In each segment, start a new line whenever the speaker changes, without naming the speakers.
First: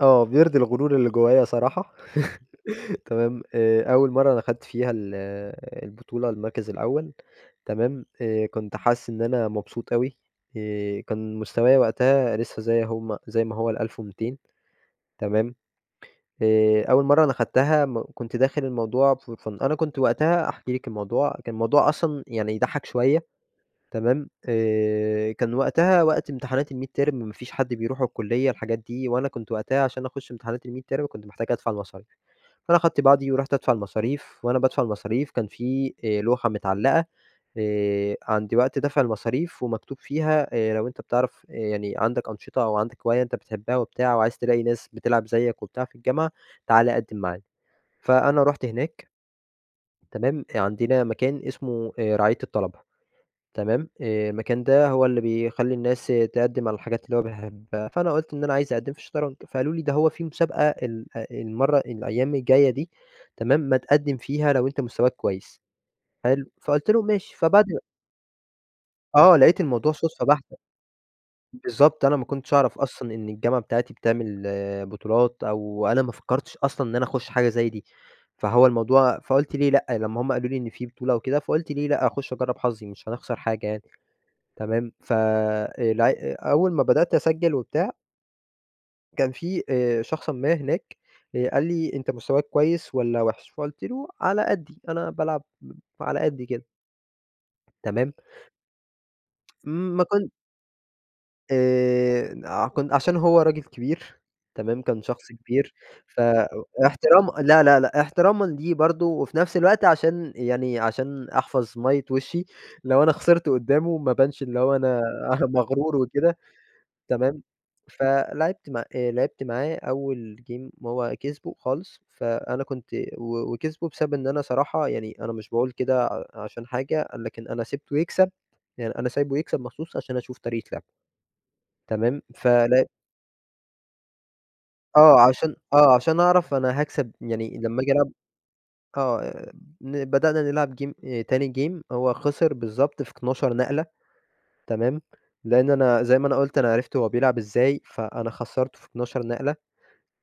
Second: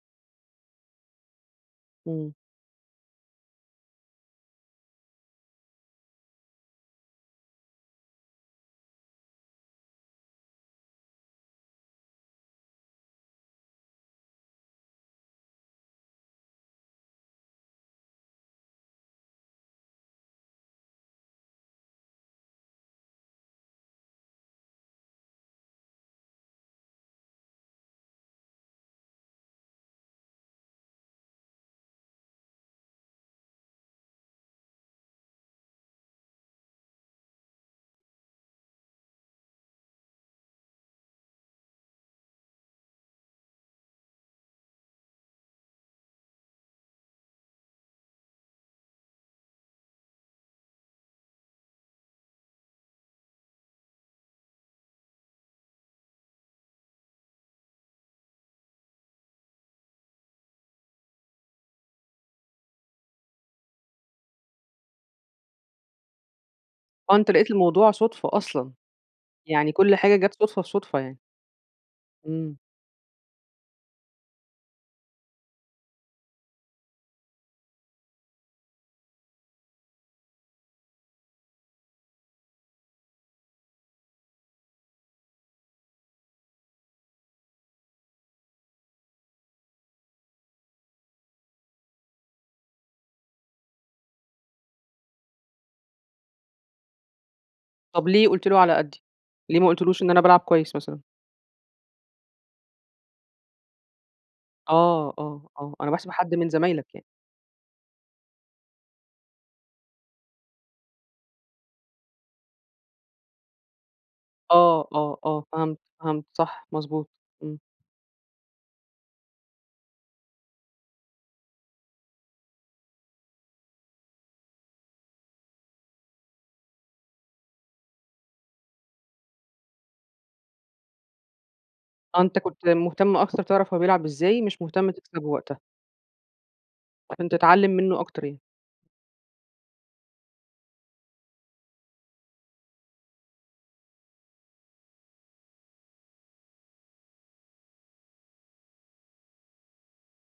آه، بيرضي الغرور اللي جوّايا صراحة،
امم.
تمام؟ آآ أول مرة أنا أخَدت فيها ال البطولة المركز الأول، تمام؟ آآ كنت حاسس إن أنا مبسوط أوي، آآ كان مستوايا وقتها لسه زي هم زي ما هو ال1200، تمام؟ آآ أول مرة أنا أخدتها م كنت داخل الموضوع for fun أنا كنت وقتها، أحكي لكِ الموضوع، كان الموضوع أصلًا يعني يضَحَّك شوية، تمام؟ آآ كان وقتها وقت امتحانات الميدتيرم ما فيش حد بيروح الكلية الحاجات دي، وأنا كنت وقتها عشان أخش امتحانات الميدتيرم كنت محتاج أدفع المصاريف، فأنا أخدت بعضي ورُحت أدفع المصاريف، وأنا بادفع المصاريف كان في آآ لوحة متعلقة، آآ، عند وقت دَفع المصاريف، ومكتوب فيها آآ لو أنتَ بتعرف آآ يعني عندك أنشطة، أو عندك هواية أنتَ بتحبها وبتاع، وعايز تلاقي ناس بتلعب زيّك وبتاع في الجامعة، تعالَ قدّم معانا، فأنا رُحت هناك، تمام؟ آآ عندنا مكان اسمه آآ رعاية الطلبة تمام؟ آآ المكان ده هو اللي بيخلّي الناس تقَدّم على الحاجات اللي هو بيحبها، فأنا قُلت إن أنا عايز أقدّم في الشطرنج، فقالوا لي: "ده هو في مسابقة ال آآ، المَّرة الأيام الجايّة دي" تمام؟ "ما تقدّم فيها لو أنتَ مستواك كويس." حلو؟ فقُلت لهم:
آه، أنتَ
"ماشي."
لقيت
فبعد
الموضوع صُدفة أصلًا،
آه، لقيت
يعني
الموضوع
كل حاجة
صُدفة
جات
بحتة،
صُدفة في صُدفة يعني.
بالضبط، أنا ما كنتش
امم.
أعرف أصلًا إن الجامعة بتاعتي بتعمل بطولات، أو أنا ما فكرتش أصلًا إن أنا أخش حاجة زي دي، فهو الموضوع فقُلت: "ليه لأ؟" لمّا هم قالوا لي إن في بطولة وكده، فقُلْت: "ليه لأ؟ أخش أجرّب حظي، مش هنخسر حاجة يعني." تمام؟ ف الع أول ما بدأت أسجل وبتاع كان في آآ شخصًا ما هناك، آآ، قال لي: "أنتَ مستواك كويس والّا وحش؟" فقُلت له: "على قدّي، أنا بالعب على قدّي كده."
طب
تمام؟
ليه قُلت له على قدّي؟ ليه ما
م
قُلتلوش
ما
إن أنا
كنت
بالعب كويس مثلًا؟
آآ، آه كن عشان هو راجل كبير، تمام؟ كان
آه،
شخص
آه،
كبير،
آه أنا باحسب
ف
حد
إ
من زمايلك يعني.
احترام لا، لا، لا، احترامًا ليه برضو، وفي نفس الوقت عشان يعني، عشان أحفظ مَيِّة وشِّي، لو أنا خسرت قُدّامه ما أبانش اللي هو
آه،
أنا
آه، آه، فهمت،
مغرور
فهمت،
وكده
صح، مضبوط،
تمام؟
امم.
فَلعبت مع آآ لعبت معاه أول game هو كسبه خالص، فأنا كنت و وكسبه بسبب إن أنا صراحة يعني أنا مش باقول كده ع عشان حاجة، لكن أنا سِبته يكسب يعني أنا سايبه يكسب مخصوص عشان أشوف طريقة لعبه.
آه،
تمام؟
أنتَ كنت
فلع
مهتم أكتر تعرف هو بيلعب إزاي، مش مهتم
آه
تكسبه
عشان
وقتها.
آه عشان أعرف أنا هاكسب
عشان
يعني
تتعلّم
لمّا آجي
منّه
ألعب
أكتر يعني.
آه ن بدأنا نلعب game آآ تاني game هو خسر بالضبط في 12 نقلة، تمام؟ لإن أنا زي ما أنا قُلت أنا عرفت هو بيلعب إزاي، فأنا خسّرته في 12 نقلة،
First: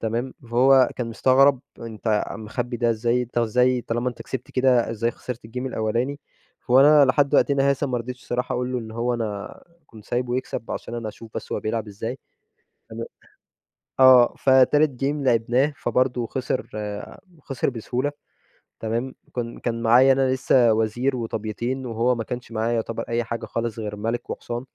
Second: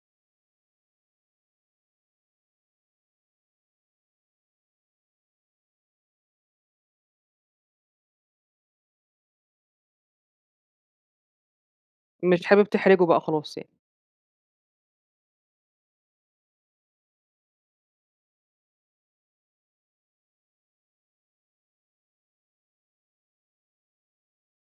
تمام؟ فهو كان مستغرب، أنتَ مخبّي ده إزاي؟ أنتَ إزاي طالما أنتَ كسبت كده، إزاي خسِرت الgame الأولاني؟ وأنا لحد وقتنا هذا ما رضيتش الصراحة أقول له إن هو أنا كنت سايبه يكسب عشان أنا أشوف بس هو بيلعب إزاي،
مش حابب تحرجه
تمام.
بقى خلاص يعني.
آه فتالت game لِعبناه، فبرضو خِسر، خِسر بسهولة، تمام؟ كن كان معايا أنا لسّه وزير وطَبْيتين، وهو ما كانش معاه يُعتبر أي حاجة خالص غير مَلِك وحصان.